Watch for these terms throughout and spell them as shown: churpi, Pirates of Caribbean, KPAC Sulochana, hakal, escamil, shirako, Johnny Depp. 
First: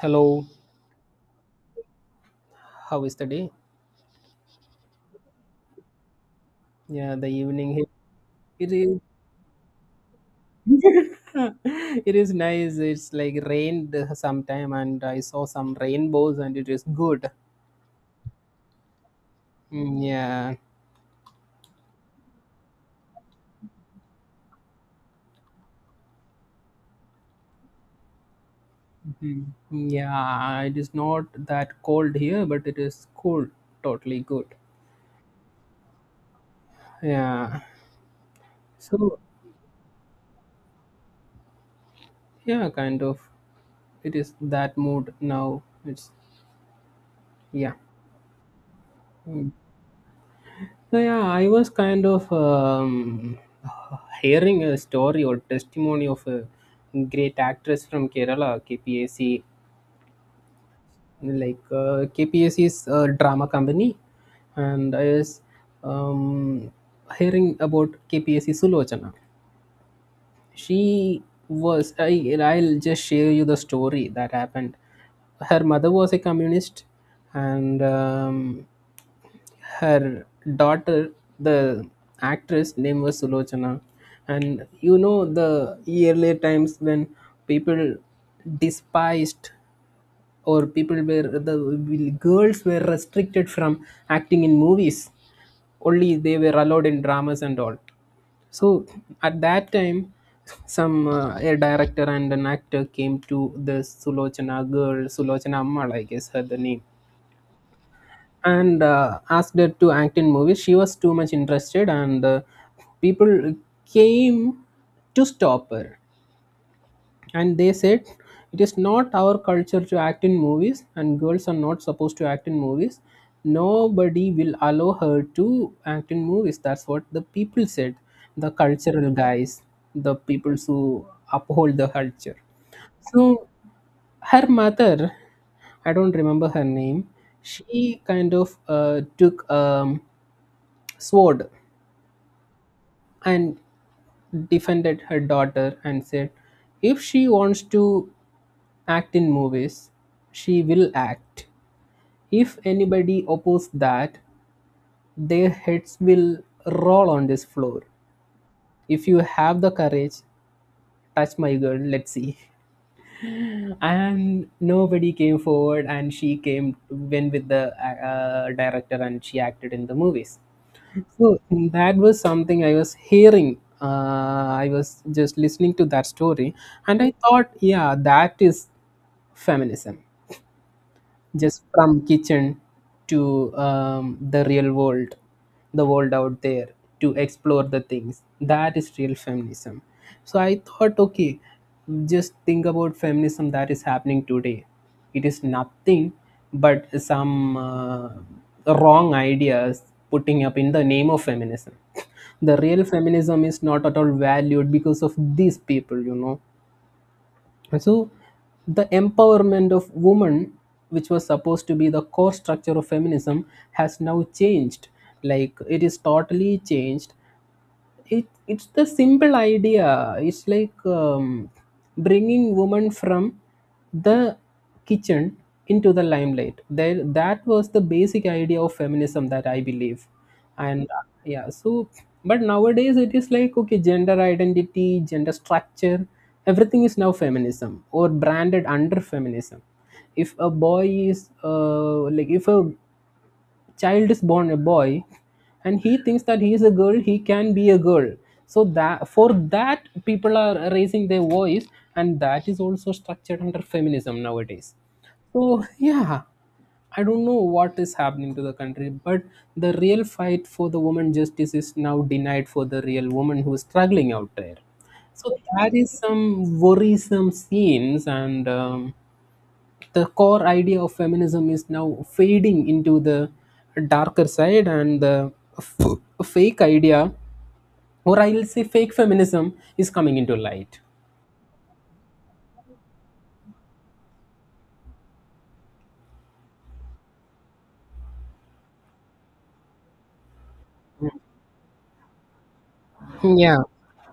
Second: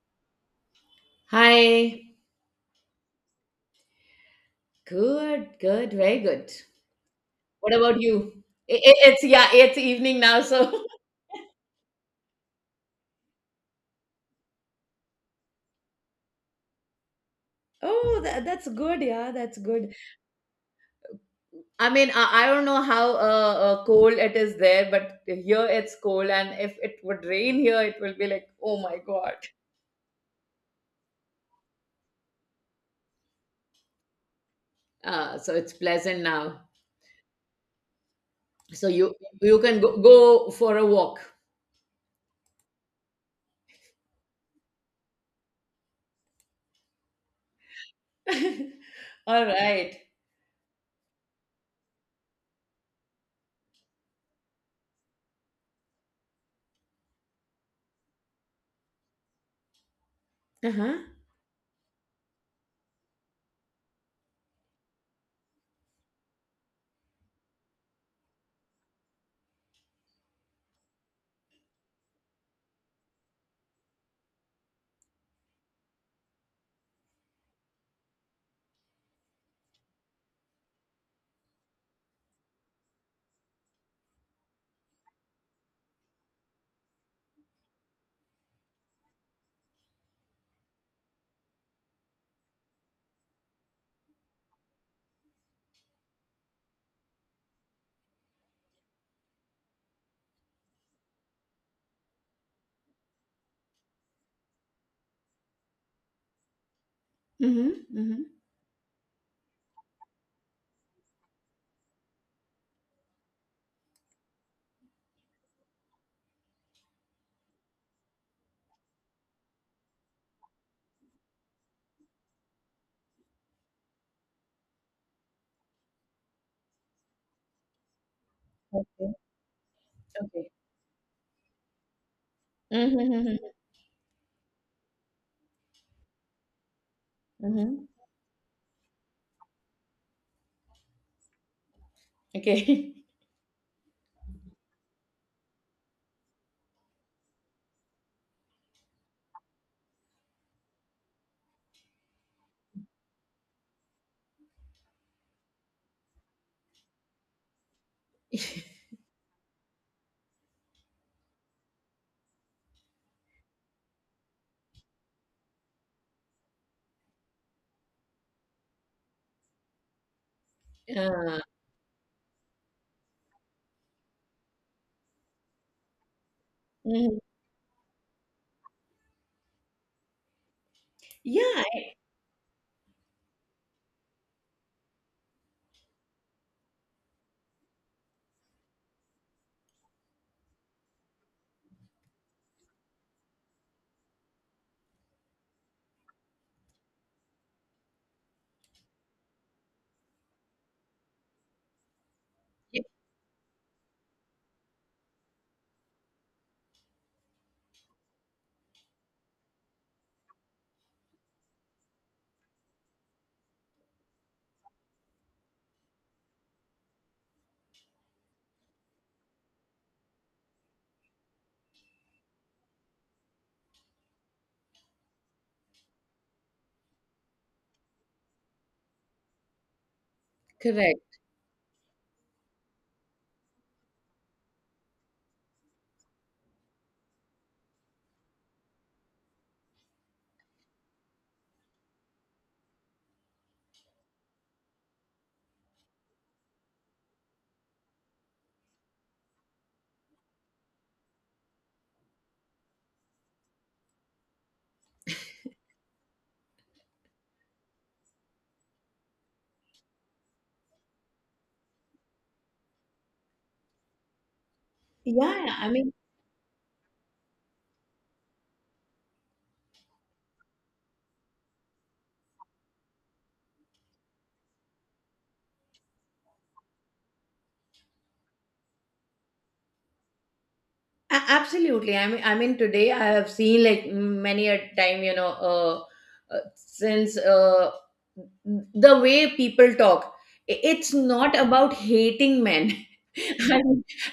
Hello, Hi. how is the day? Good, good, very good. Yeah, the What evening here. about you? It I is. i- it's, yeah, it's evening now, so. It is nice. It's like rained sometime, and I saw some rainbows, and it is good. Oh, that's good. Yeah, that's good. Mm. Yeah. I mean, I don't know how cold it is there, but here it's cold, and if it would rain here, it will be like, oh my God. Mhm. Yeah. It is not that cold here, but it is cool. Totally good. So it's pleasant now. Yeah. So you So you can go for a walk. yeah, kind of. It is that mood now. It's. Yeah. All Mm. right. So, yeah, I was kind of hearing a story or testimony of a great actress from Kerala, KPAC, Uh-huh. like KPAC is a drama company, and I was um, hearing about KPAC Sulochana. She was. I'll just share you the story that happened. Her mother was a communist, and her daughter, the actress name was Sulochana, and you know the earlier times, when people despised, or people were, the girls were restricted from acting in movies, only they were allowed in dramas and all. So at that time, some a director and an actor came to the Sulochana girl, Sulochana Ammal, I guess her the name, Mm-hmm. Mm-hmm. and asked her to act in movies. She was too much interested, and people came to stop her. And they said, it is not our culture to act in movies, and girls are not supposed to act in movies. Nobody will allow her to act in movies. That's what the people said, the cultural Okay. guys, the Okay. people who uphold the culture. Mm-hmm. So her mother, I don't remember her name, Mm-hmm. she kind of took a sword Okay. and defended her daughter and said, if she wants to act in movies, she will act. If anybody opposes that, their heads will roll on this floor. If you have the courage, touch my girl, let's see. And nobody came forward, and she came went with the director, and she acted in the movies. So Uh, that was something I was hearing. I was just listening to that story, and I Mhm. thought, yeah, that is feminism, just Yeah, from kitchen to the real world, the world out there, to explore the things, that is real feminism. So I thought, okay, just think about feminism that is happening today. It is nothing but some wrong ideas putting up in the name of feminism. The real feminism is not at all valued because of these people so, the empowerment of women, which was supposed to be the core structure of feminism, has now changed. Like, it is totally changed. It's the simple idea. It's like bringing women from the kitchen into the limelight there, that was the basic idea of feminism that I believe. And correct, yeah, so, but nowadays it is like, okay, gender identity, gender structure, everything is now feminism or branded under feminism. If a boy is like, if a child is born a boy and he thinks that he is a girl, he can be a girl. So that, for that, people are raising their voice, and that is also structured under feminism nowadays. So yeah, I don't know what is happening to the country, but the real fight for the woman justice is now denied for the real woman who is struggling out there. So yeah. I that is mean, some worrisome scenes, and the core idea of feminism is now fading into the darker side, and the fake idea, or I'll say fake feminism, is coming into light. Absolutely. I mean today I have seen, like, many a time, you know, since the way people talk. It's not about hating men. Yeah, I,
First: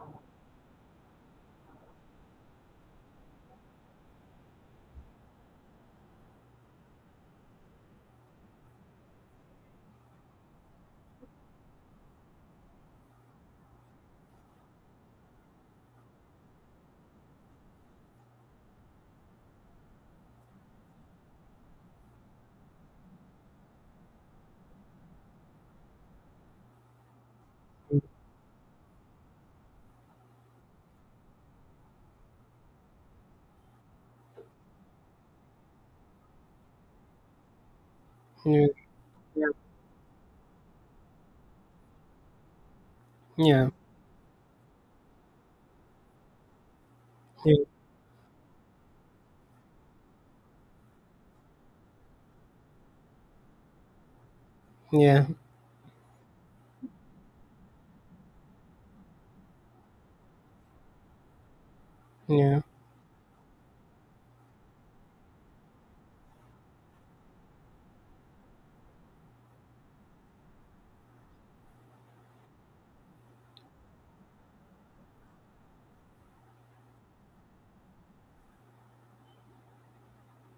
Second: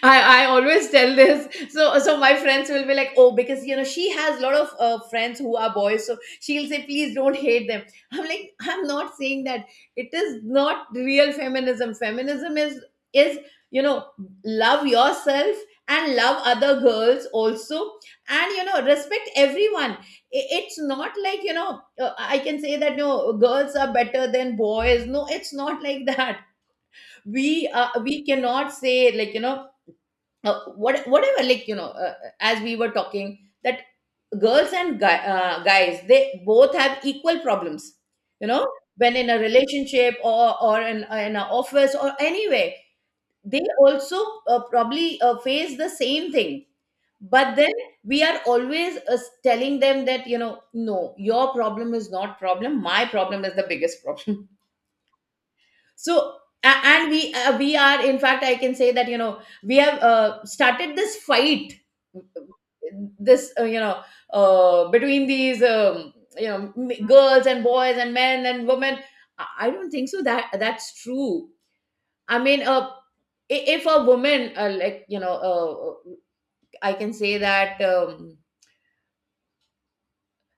I always tell this. So my friends will be like, "Oh, because, you know, she has a lot of friends who are boys," so she'll say, "Please don't hate them." I'm like, "I'm not saying that. It is not real feminism. Feminism is, you know, love yourself, and love other girls also, and, you know, respect everyone." It's not like, you know, I can say that no girls are better than boys. No, it's not like that. We cannot say, like, you know, whatever, like, you know, as we were talking, that girls and guys, they both have equal problems, you know, yeah, when in a relationship, or in an office, or anywhere. They yeah, also probably face the same thing, yeah, but then we are always telling them that, you know, "No, your problem is not problem, my problem is the biggest problem." yeah, So, and we are, in fact, I can say that, you know, we have started this fight, yeah, this, you know, between these, you know, girls and boys and men and women. I don't think so that that's true. I mean, if a woman, like, you know, I can say that,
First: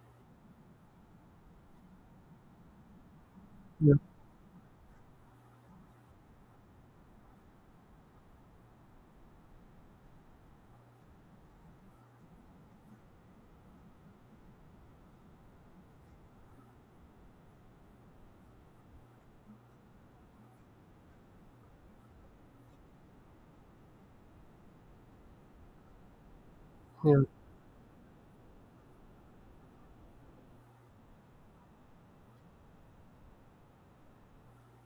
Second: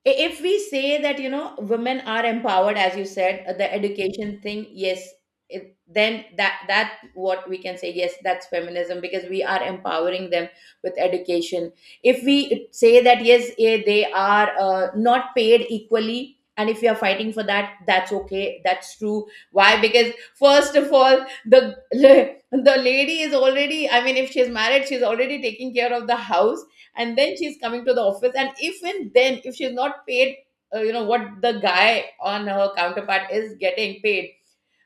if we say that, you know, women are empowered, as you said, the yeah, education thing, yes, then that what we can say, yes, that's feminism, because we are empowering them with education. If we say that, yes, they are not paid equally, and if you are fighting for that, that's okay, that's true. Why? Because first of all, the the lady is already, I mean, if she's married, she's already taking care of the house, and yeah, then she's coming to the office, and even then if she's not paid you know, what the guy on her counterpart is getting paid.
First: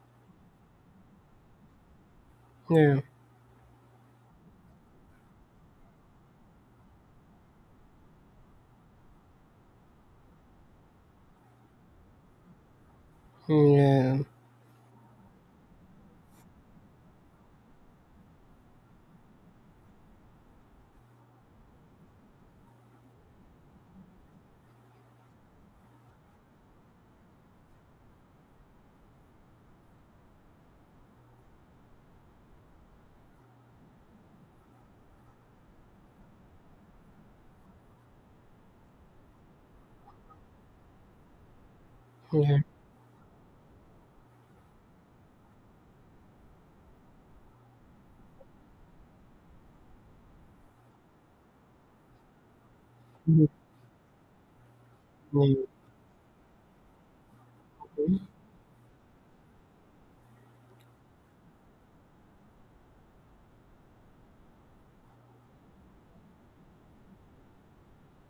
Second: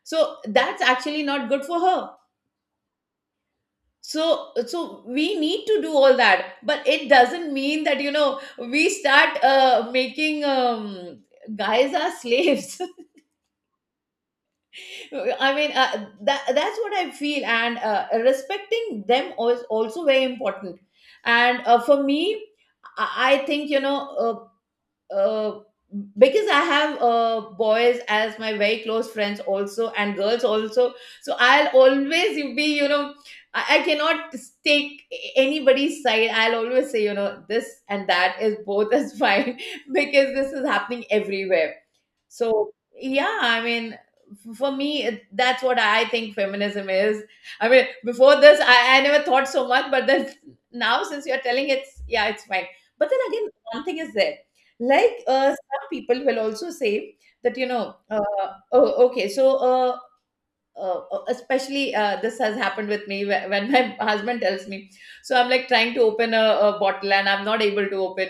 So that's actually not good for her. yeah, So we need to do all that, but it doesn't mean that, you know, we start making, guys are slaves. yeah, I mean, that's what I feel, and respecting them is also very important. And for me, I think, you know, uh, uh, because I have boys as my very close friends, also, and girls also. So I'll always be, you know, I cannot take anybody's side. I'll always say, you know, this and that is both is fine, because this is happening everywhere. yeah. So, yeah, I mean, for me, that's what I think feminism is. I mean, before this, I never thought so much, but then now, since you're telling, it's, yeah, it's fine. But then again, one thing is there. Like, Mhm. some people will also say that, you know, oh, okay, so, especially, this has happened with me when my husband tells me. So I'm like trying to open a bottle, and I'm not able to open.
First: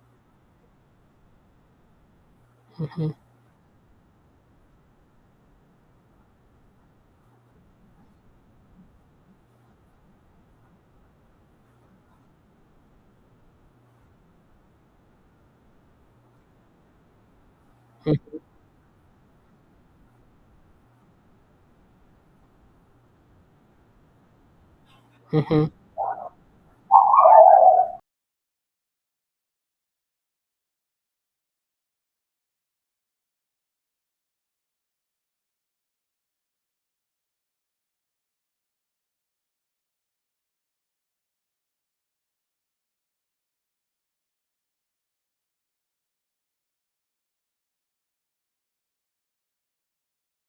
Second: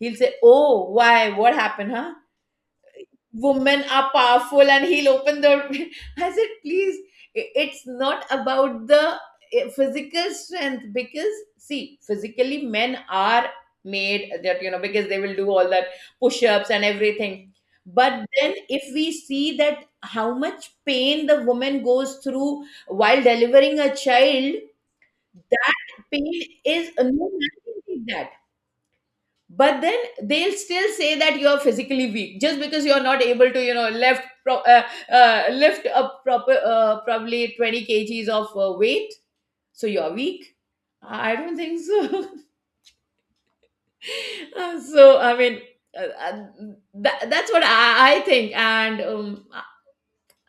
He'll say, "Oh, why? What happened, huh? Women are powerful," and he'll open the. I said, "Please, it's not about the physical strength, because, see, physically men are made that, you know, because they will do all that push-ups and everything. But then if we see that how much pain the woman goes through while delivering a child, Mhm. that pain is no man can take. But then they'll still say that you're physically weak just because you're not able to, you know, lift up proper probably 20 kg kgs of weight, so you're weak. I don't think so." So I mean, uh, uh, that's what I think. And i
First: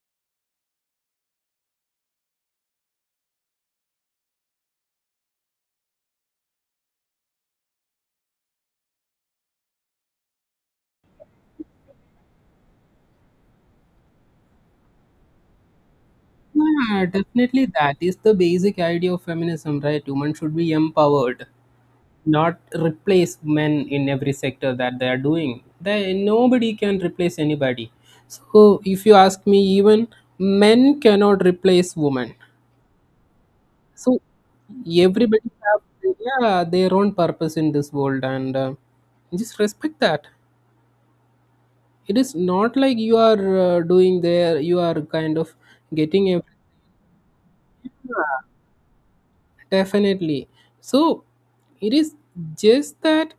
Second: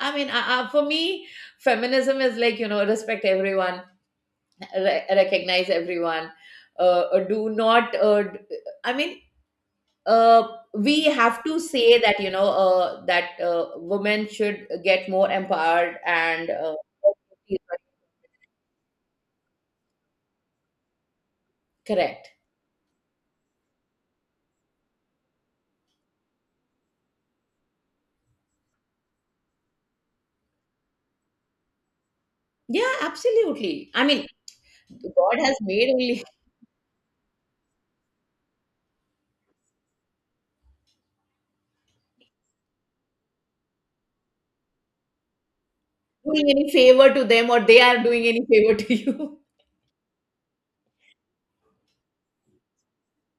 I mean, I, for me, feminism is, like, you know, respect everyone, recognize everyone, do not I mean, uh, we have to say that, you know, that women should get more empowered, and Yeah, definitely that is the basic idea of feminism, right? Women should be empowered, correct, not replace men in every sector that they are doing. They, nobody can replace anybody. So if you ask me, even men cannot replace women. yeah, absolutely. I So mean, God everybody has have, made only, yeah, their own purpose in this world, and just respect that. It is not like you are doing there, you are kind of getting doing every, any favor to them or they are doing any favor to you. definitely. So it is just that.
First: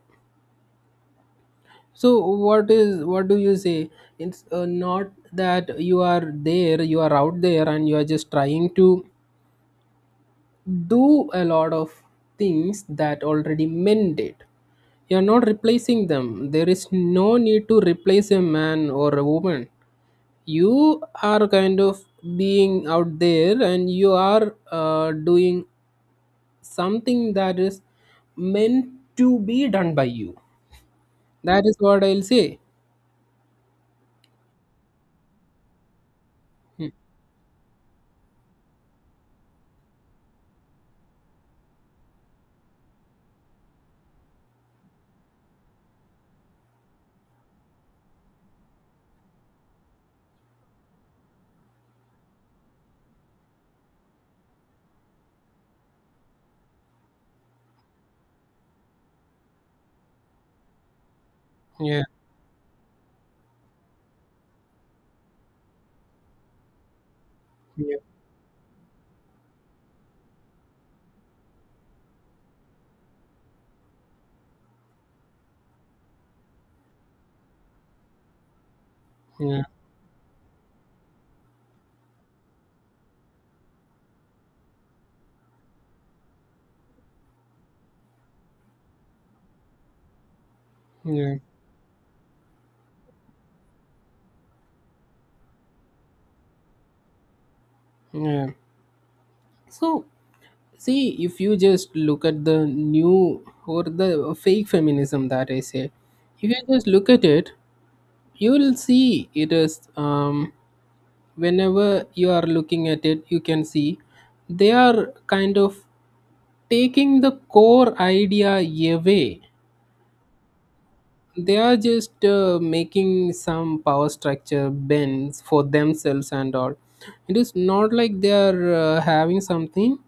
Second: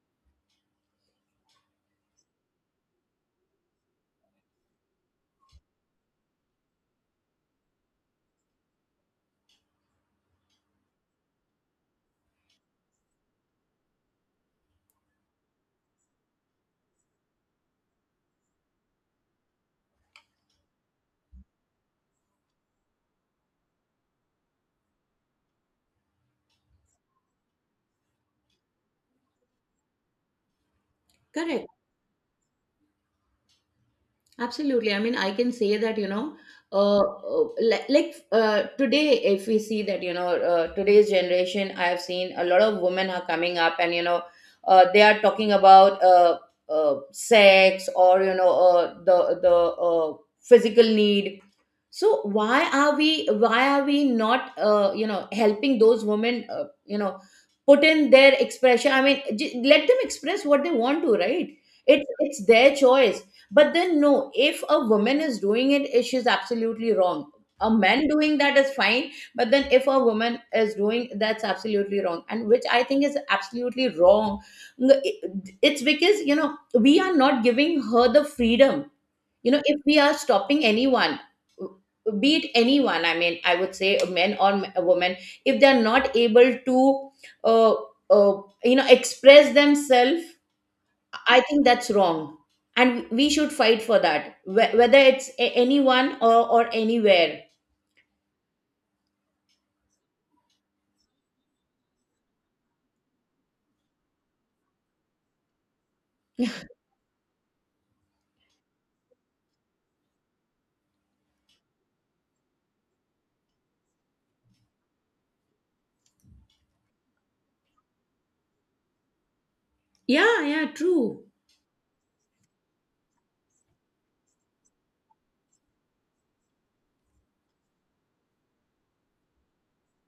So what is, what do you say? It's not that you are there, you are out there, and you are just trying to do a lot of things that already men did. You are not replacing them. There is no need to replace a man or a woman. You are kind of being out there, and you are doing something that is meant to be done by you. That Correct. is what I'll say. Absolutely. I mean, I can say that, you know, Mm. Like, today, if we see that, you know, today's generation, I have seen a lot of women are coming up, and, you know, they are talking about sex, or, you know, the physical need. So why are we not you know, helping those women? You know, put in their expression. I mean, let them express what they want to, right? Yeah. It's their choice. But then no, if a woman is doing it, she's absolutely wrong. A Yeah. man doing that is fine, but then if a woman is doing, that's absolutely wrong, and which I think is absolutely wrong. It's because, you know, we are not giving her the freedom. You know, Yeah. if we are stopping anyone, be it anyone, I mean, I would say a man or a woman, if they're not able to uh, you know, express themselves, Yeah, I think that's wrong, and we should fight for that, whether it's anyone or anywhere. yeah. So, see, if you just look at the new or the fake feminism that I say, if you just look at it, you will see it is, whenever you are looking at it, you can see they are kind of taking the core idea away. Yeah, yeah, true. They are just making some power structure bends for themselves and all. It is not like they are having something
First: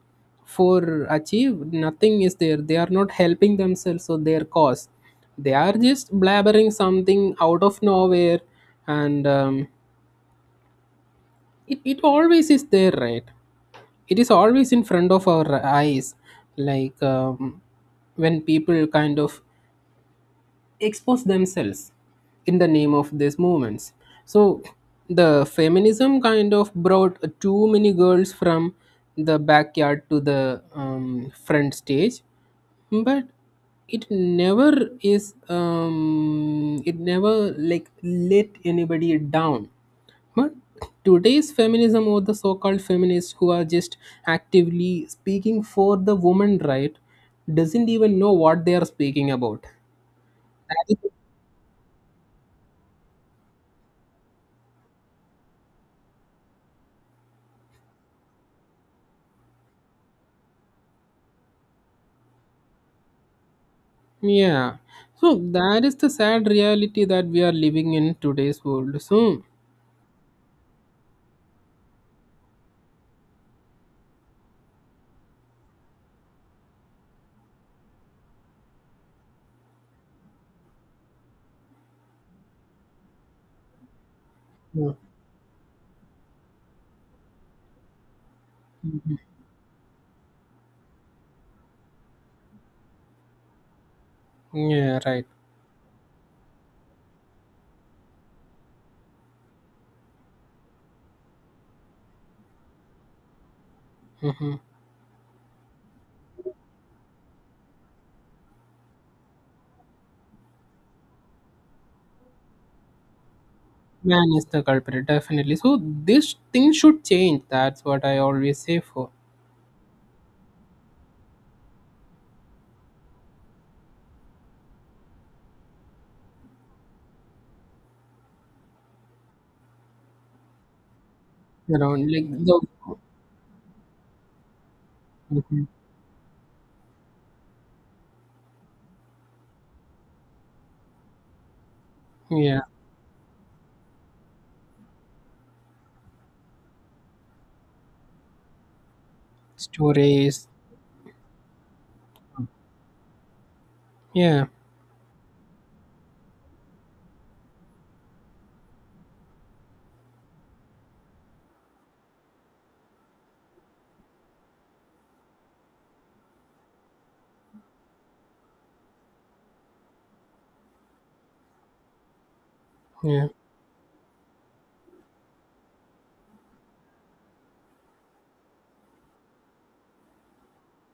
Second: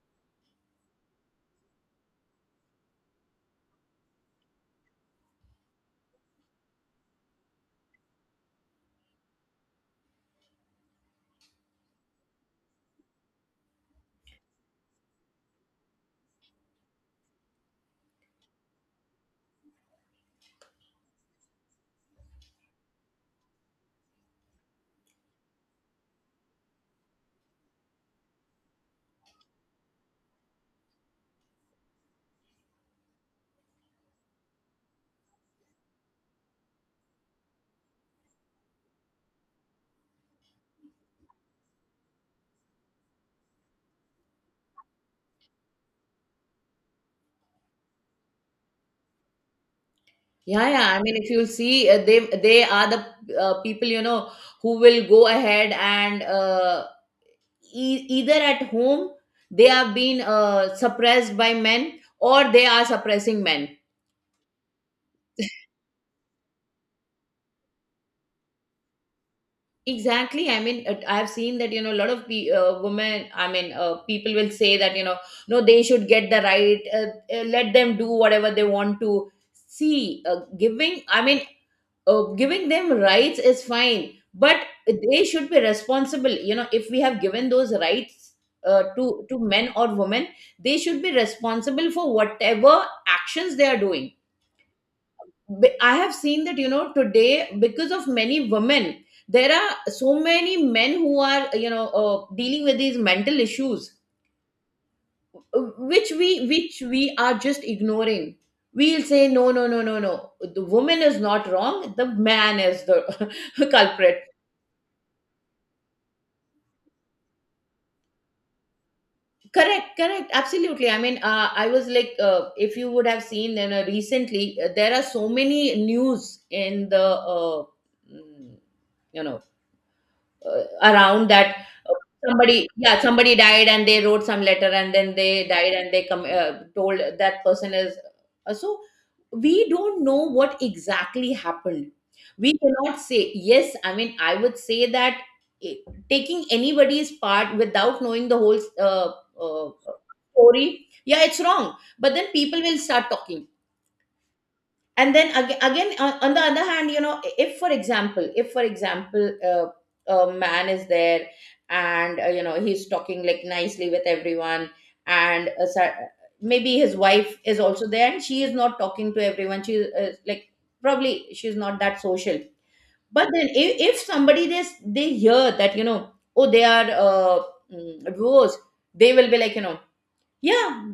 for achieve. Nothing is there. They are not helping themselves or their cause. They are just blabbering something out of nowhere, and it always is there, right? It is always in front of our eyes, like. When people kind of expose themselves in the name of these movements. So the feminism kind of brought too many girls from the backyard to the front stage, but it never is, it never like let anybody down. But today's feminism, or the so-called feminists who are just actively speaking for the woman right, doesn't even know what they are speaking about. Yeah, That yeah, is. I mean, if you'll see, they are the people, you know, who will go ahead and, either at home they have been suppressed by men, or they are suppressing men. Yeah. So that is the sad reality that we are living in today's world. So, Exactly. I mean, I have seen that, you know, a lot of women, I mean, people will say that, you know, no, they should get the right. Let them do whatever they want to. See, giving I mean oh, giving them rights is fine, but yeah. they should be responsible. You know, if we have given those rights Mhm. to men or women, they should be responsible for whatever actions they are doing. Yeah, right. I have seen that, you know, today, because of many women, there are so many men who are, you know, dealing with these mental issues, Hmm. Which we are just ignoring. We'll say, "No, no, no, no, no. The woman is not wrong. The man is the culprit." Man is the culprit, definitely. So this thing should change. That's what I always say for, Correct, correct, absolutely. I mean, I was like, if you would have seen, then recently there are so many news in the mm, you know, around that, uh, around, like, the. somebody died, and they wrote some letter, and then they Mhm. died, and they come told that person is, so we don't know what exactly happened. We Yeah. cannot say, yes, I mean, I would say that, eh, taking anybody's part without knowing the whole uh, uh, Stories. story, yeah, it's wrong, but then people will start talking. Yeah, And then again, on the other hand, you know, if for example, a man is there, and you know, he's talking like nicely with everyone, and maybe his wife is also there, and she is not talking to everyone, she is, like, probably she's not that social. yeah. But then if somebody this, they hear that, you know, "Oh, they are divorced," they will be like, you know, yeah,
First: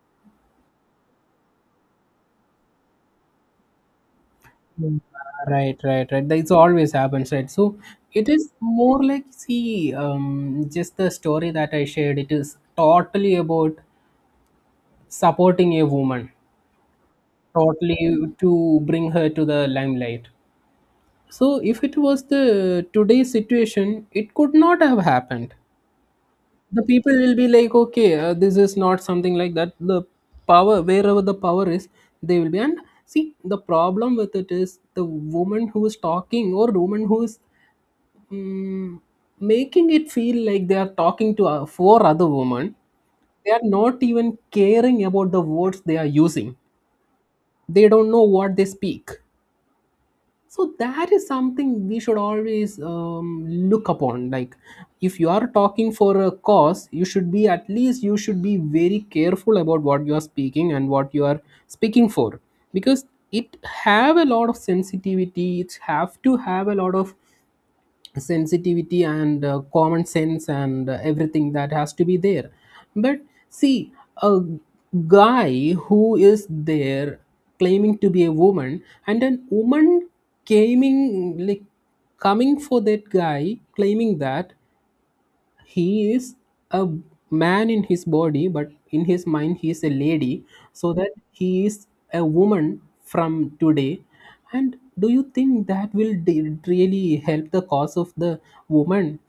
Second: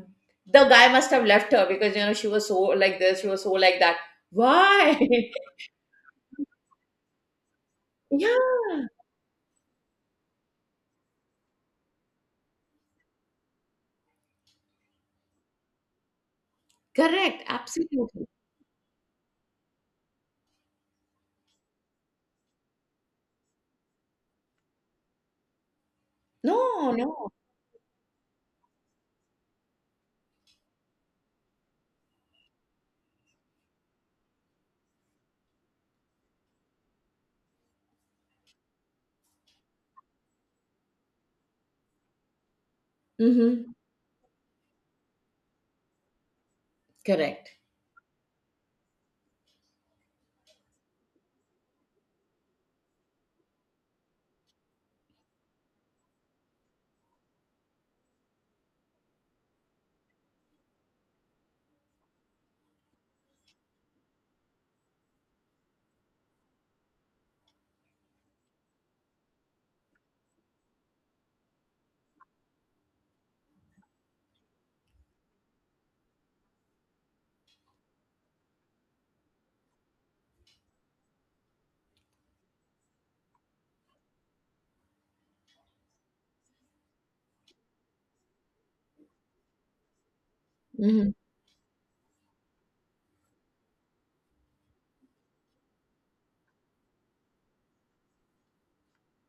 the guy must have left her because, you know, she was so like this, she was so like that. Why? Mm. Right, right, right. That's always happens, right? So it is Yeah, more like, see, just the story that I shared. It is totally about supporting a woman, correct, absolutely. totally to bring her to the limelight. So if it was the today's situation, it could not have happened. The No, people no. will be like, okay, this is not something like that. The power, wherever the power is, they will be. And see, the problem with it is the woman who is talking, or woman who is mm making it feel like they are talking to four other women. They are Mm-hmm. not even caring about the words they are using. Correct. They don't know what they speak. So that is something we should always look upon, like, if you are talking for a cause, you should be, at least you should be very careful about what you are speaking and what you are speaking for, because it have a lot of sensitivity, it have to have a lot of sensitivity and common sense and everything that has to be there. But see, a guy who is there claiming to be a woman, and a woman claiming, like, coming for that guy, claiming that he is a man in his body but in his mind he is a lady, so Mm-hmm. that he is a woman from today, and do you think that will really help the cause of the woman?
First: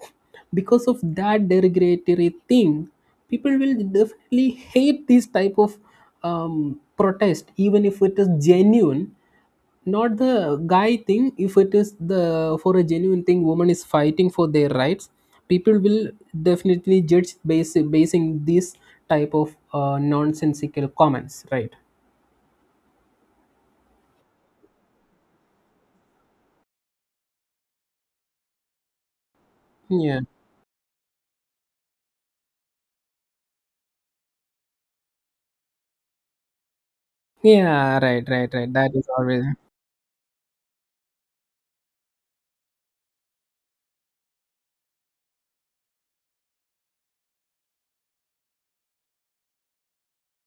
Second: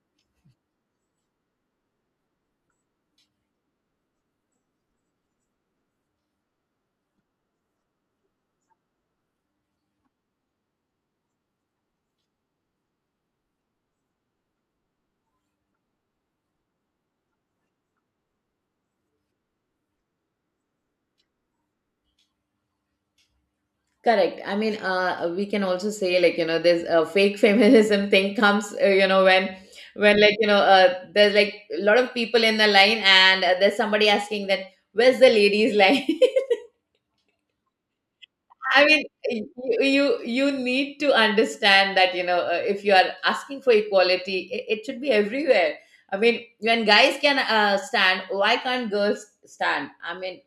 Because of that derogatory thing, people will definitely hate this type of protest even if it is genuine. Not the guy thing, if it is the, for a genuine thing, woman is fighting for their rights, people will definitely judge basing these type of nonsensical comments, right? Correct. I mean, we can also say, like, you know, there's a fake feminism thing comes. You know, when Yeah. when like, you know, there's, like, a lot of people in the line, and there's somebody asking that, "Where's the ladies line?" Yeah, right, right, right, I that mean, is always. y- you you need to understand that, you know, if you are asking for equality, it should be everywhere. I mean, when guys can, stand, why can't girls stand? I mean,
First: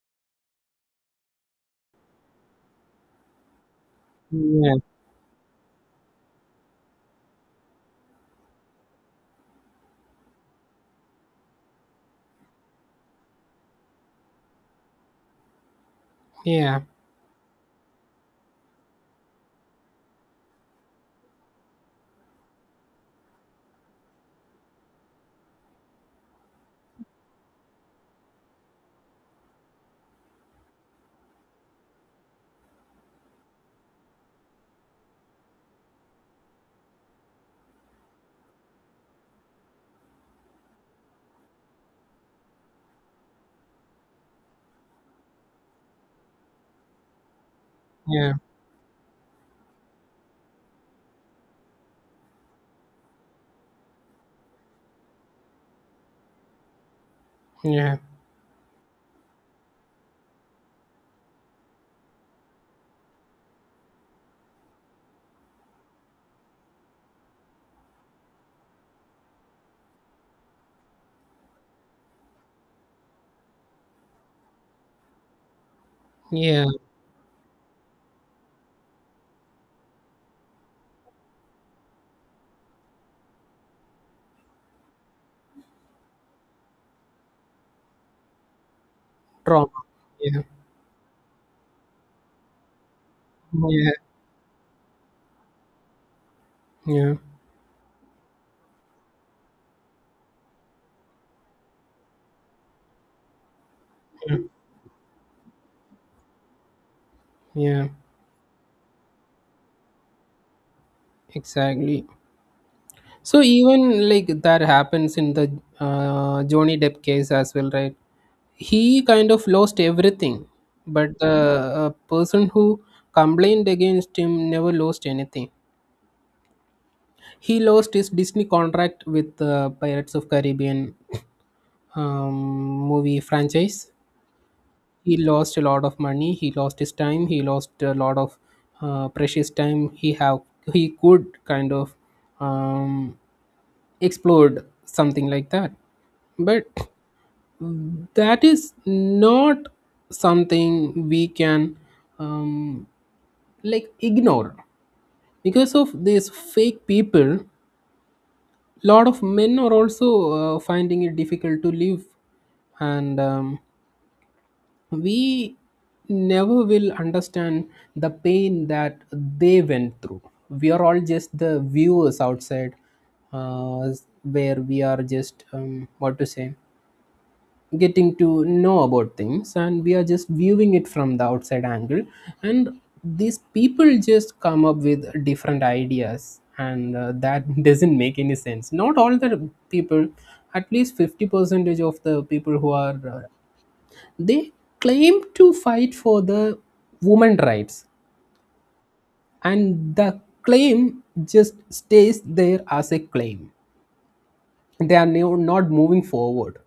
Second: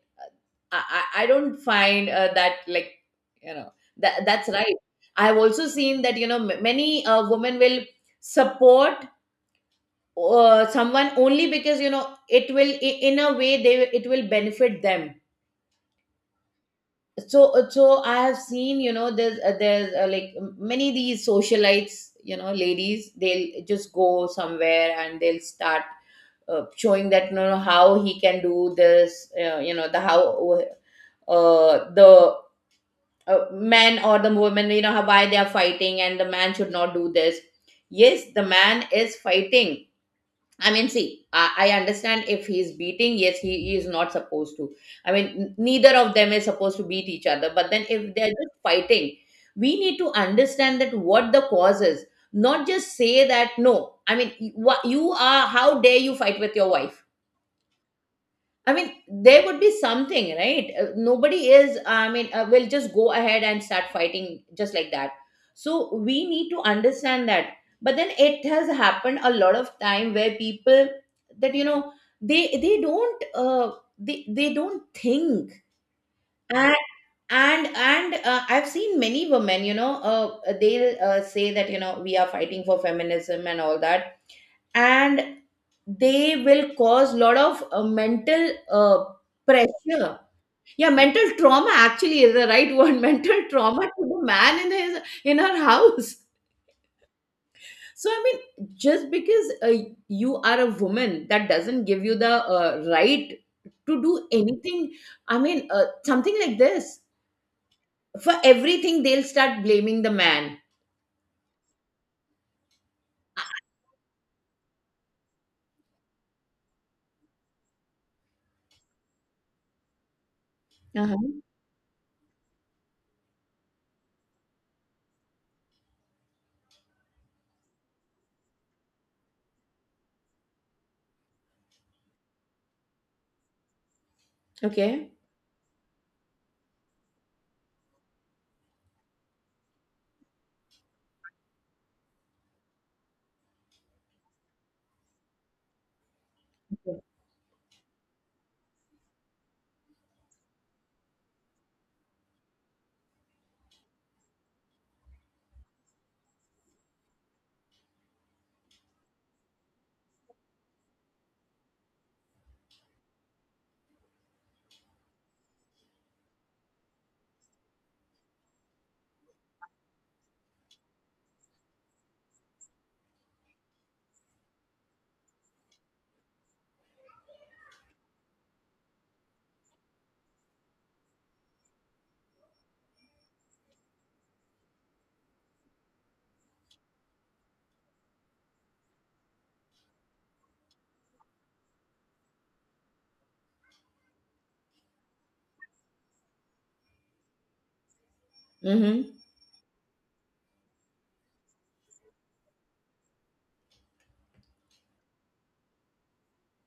I don't find, that, like, you know, that that's Yeah, right. I have also seen that you know m- many women will support someone only because you know it will in a way they it will benefit them. yeah, So I have seen there's like many these socialites, you know, ladies, they'll just go somewhere and they'll start showing that you know how he can do this, you know the how the men or the women. You know how why they are fighting and the man should not do this. Yes, the man is fighting. I mean, see, I understand if he's beating, yes, he is not supposed to. I mean, neither of them is supposed to beat each other. But then if they're yeah, just fighting, we need to understand that what the cause is, not just say that, no, I mean, you, you are, how dare you fight with your wife? yeah, I mean, there would be something, right? Nobody is, I mean, will just go ahead and start fighting just like that. So we need to understand that. But then it has happened a lot of time where people that you know they don't they don't think. yeah. And I've seen many women, you know, they'll say that you know we are fighting for feminism and all that, and they will cause a lot of mental Trauma. pressure. Yeah, Yeah, mental trauma actually is the right word. Mental trauma yeah, to the man in his in her house. yeah, So just because you are a woman, that doesn't give you the right to do anything. Something like this, yeah. for everything they'll start blaming the man. Exactly. So even like that happens in the Johnny Depp case as well, right? He kind of lost everything, but Uh-huh. the person who complained against him never lost anything. He lost his Disney contract with the Pirates of Caribbean movie franchise. Okay. He lost a lot of money. He lost his time. He lost a lot of precious time he have. He could kind of um, explored something like that, but that is not something we can um, like ignore, because of these fake people. Lot of men are also finding it difficult to live, and we never will understand the pain that they went through. We are all just the viewers outside, uh, where we are just, what to say, getting to know about things, and we are just viewing it from the outside angle. And these people just come up with different ideas, and that doesn't make any sense. Not all the people, at least 50 percentage of the people who are, they claim to fight for the women rights, Mm-hmm. and the claim just stays there as a claim, they are not moving forward.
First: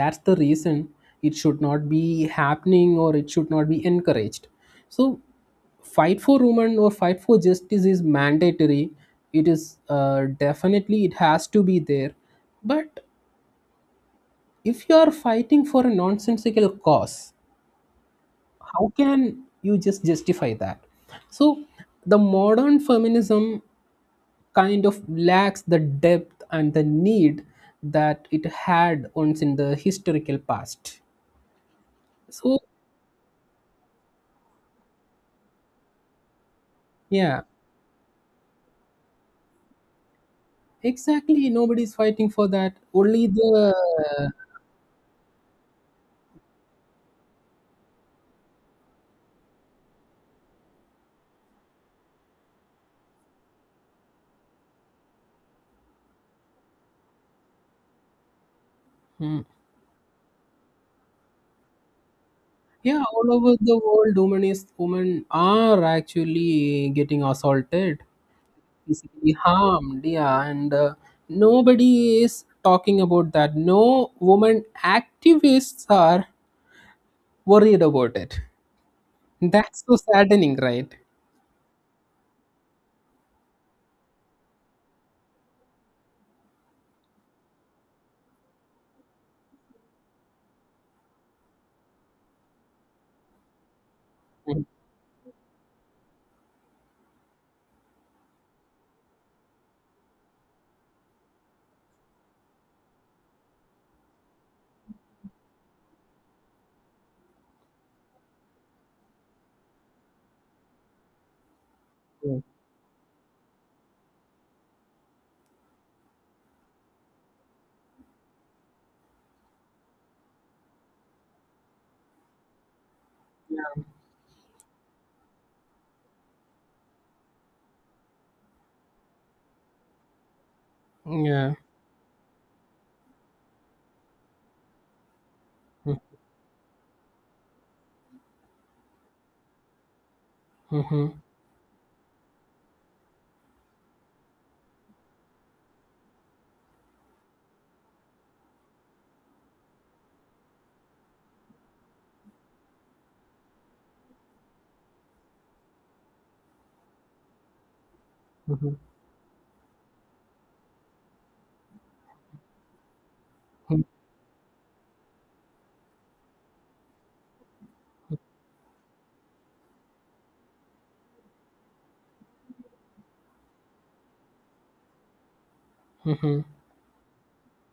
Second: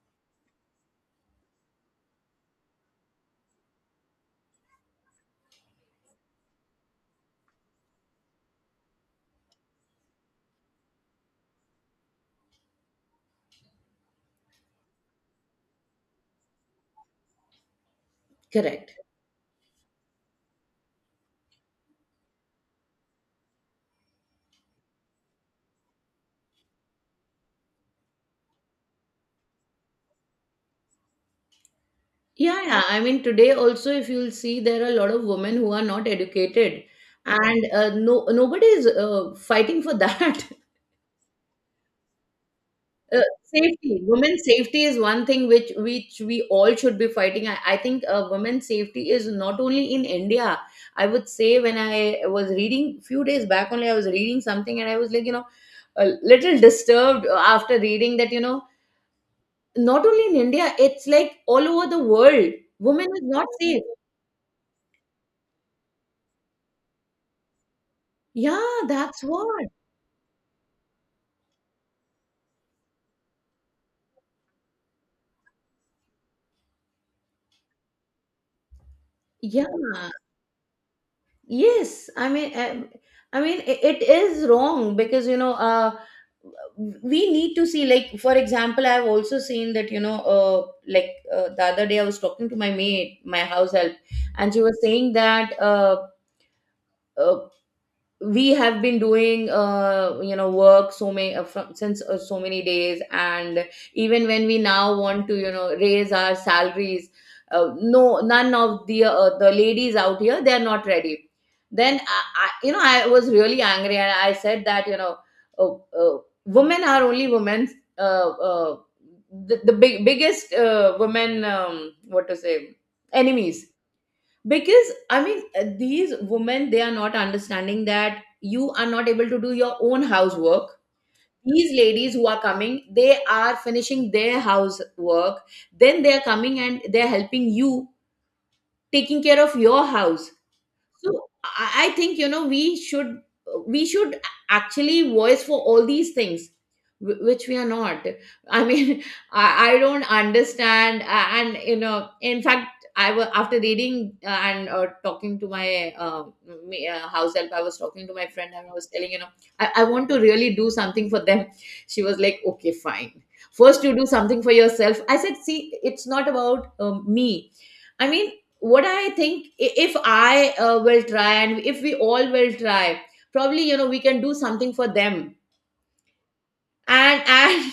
That's the reason it should not be happening or it should not be encouraged. So fight for women or fight for justice is mandatory. It is definitely, it has to be there. But if you are fighting for a nonsensical cause, how Correct. can you just justify that? So the modern feminism kind of lacks the depth and the need that it had once in the historical past. So, Yeah, yeah. I mean, today also, if you'll see, there are a lot of women who are not educated, yeah, and no, nobody is fighting for that. exactly. Nobody's fighting for that. Uh, Only Safety, the. women's safety is one thing which we all should be fighting. I think women's safety is not only in India. I would say when I was reading few days back only, I was reading something and I was like, you know, a little disturbed after reading that, you know, Hmm. not only in India, it's like all over the world, Yeah, women is all not over the safe. world, women, are actually getting assaulted, Yeah, that's physically what. harmed. Yeah, and nobody is talking about that. No woman activists are worried about it. Yeah, That's so saddening, right? yes. I mean, it is wrong because you know, we need to see. Like, for example, I've also seen that you know, the other day I was talking to my mate, my house help, and she was saying that uh, we have been doing you know work so many from, since so many days, and even when we now want to you know raise our salaries, no, none of the ladies out here, they are not ready. Then Mhm. I you know I was really angry and I said that uh, uh, women are only women, uh, uh, the biggest women, what to say, enemies. Because these women, they are not understanding that you are not able to do your own housework. Yeah. These ladies who are coming, they are finishing their housework, Mm. then they are coming and they are helping you, taking care of your house. Mhm. So I think you know we should, we should actually voice for all these things, which we are not. i mean i, I don't understand. A- and you know, in fact, I was after reading and talking to my house help, I was talking to my friend and I Mhm. was telling you know I want to really do something for them. She was like, okay, fine, Mm. first you do something for yourself. I said, see, it's not about me. I mean, what I think, if I will try and if we all will try, probably you know we can do something for them. Mhm. And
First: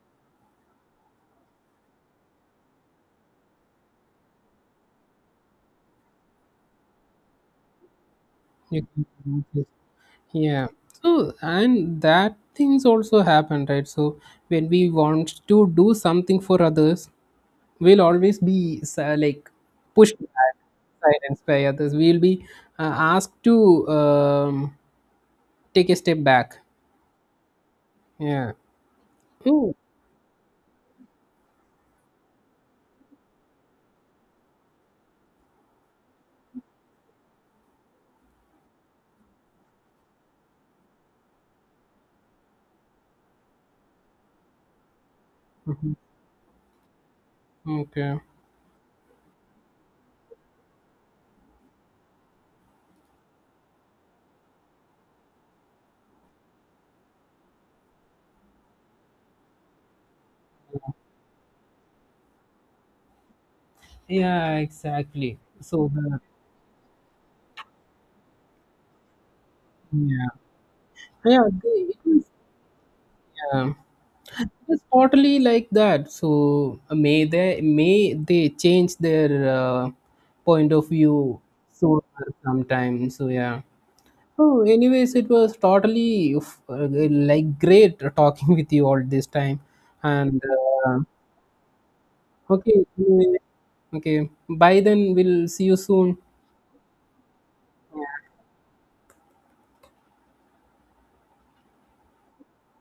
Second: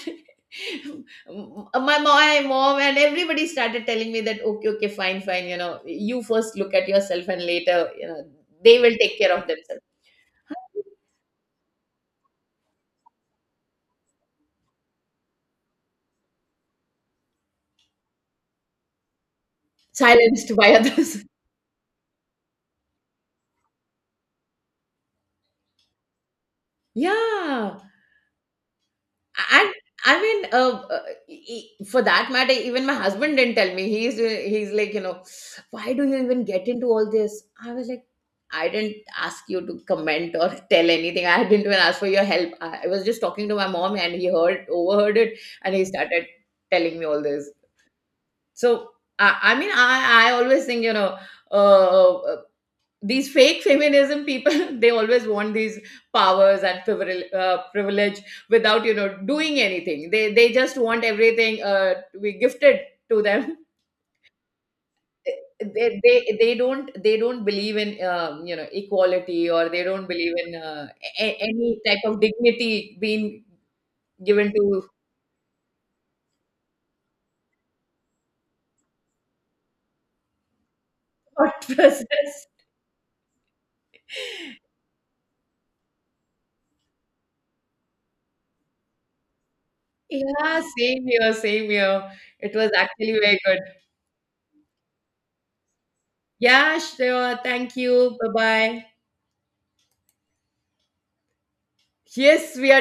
my mom and everybody started telling me that okay, okay, fine, fine, you know, you first look at yourself and later you know they You will can take care do of this. themselves. Yeah. So and that things also happen, right? So when we want to do something for others, we'll always be like pushed back, Silenced by others. silenced by others. We'll be uh, asked to um, take a step back. Yeah. Yeah. And Oh. I mean, for that matter, even my husband didn't tell me. He's like, you know, why do you even get into all this? I was like, I didn't ask you to comment or tell anything. I didn't even ask for your help. I was just talking to my mom, and he heard overheard it, and he Mhm. started telling me all this. Okay. So I always think, you know. Uh, uh, these fake feminism people they always want these powers and privilege without you know doing anything. They just want everything to be gifted to them. Yeah. Exactly. So they, the, they they don't, they don't believe in you know equality, or they don't yeah. believe in Yeah. Any It type of is. dignity being Yeah. given It's to totally like that. So may they change their uh, point of view thought sooner process. sometime. So yeah. Oh, anyways, it was totally like great talking with you all this time. And Yeah, uh, same here, same here. It was okay, actually anyway, very good. okay. Bye then. We'll see you soon. Yeah, sure, thank you, bye bye. Yes, we are.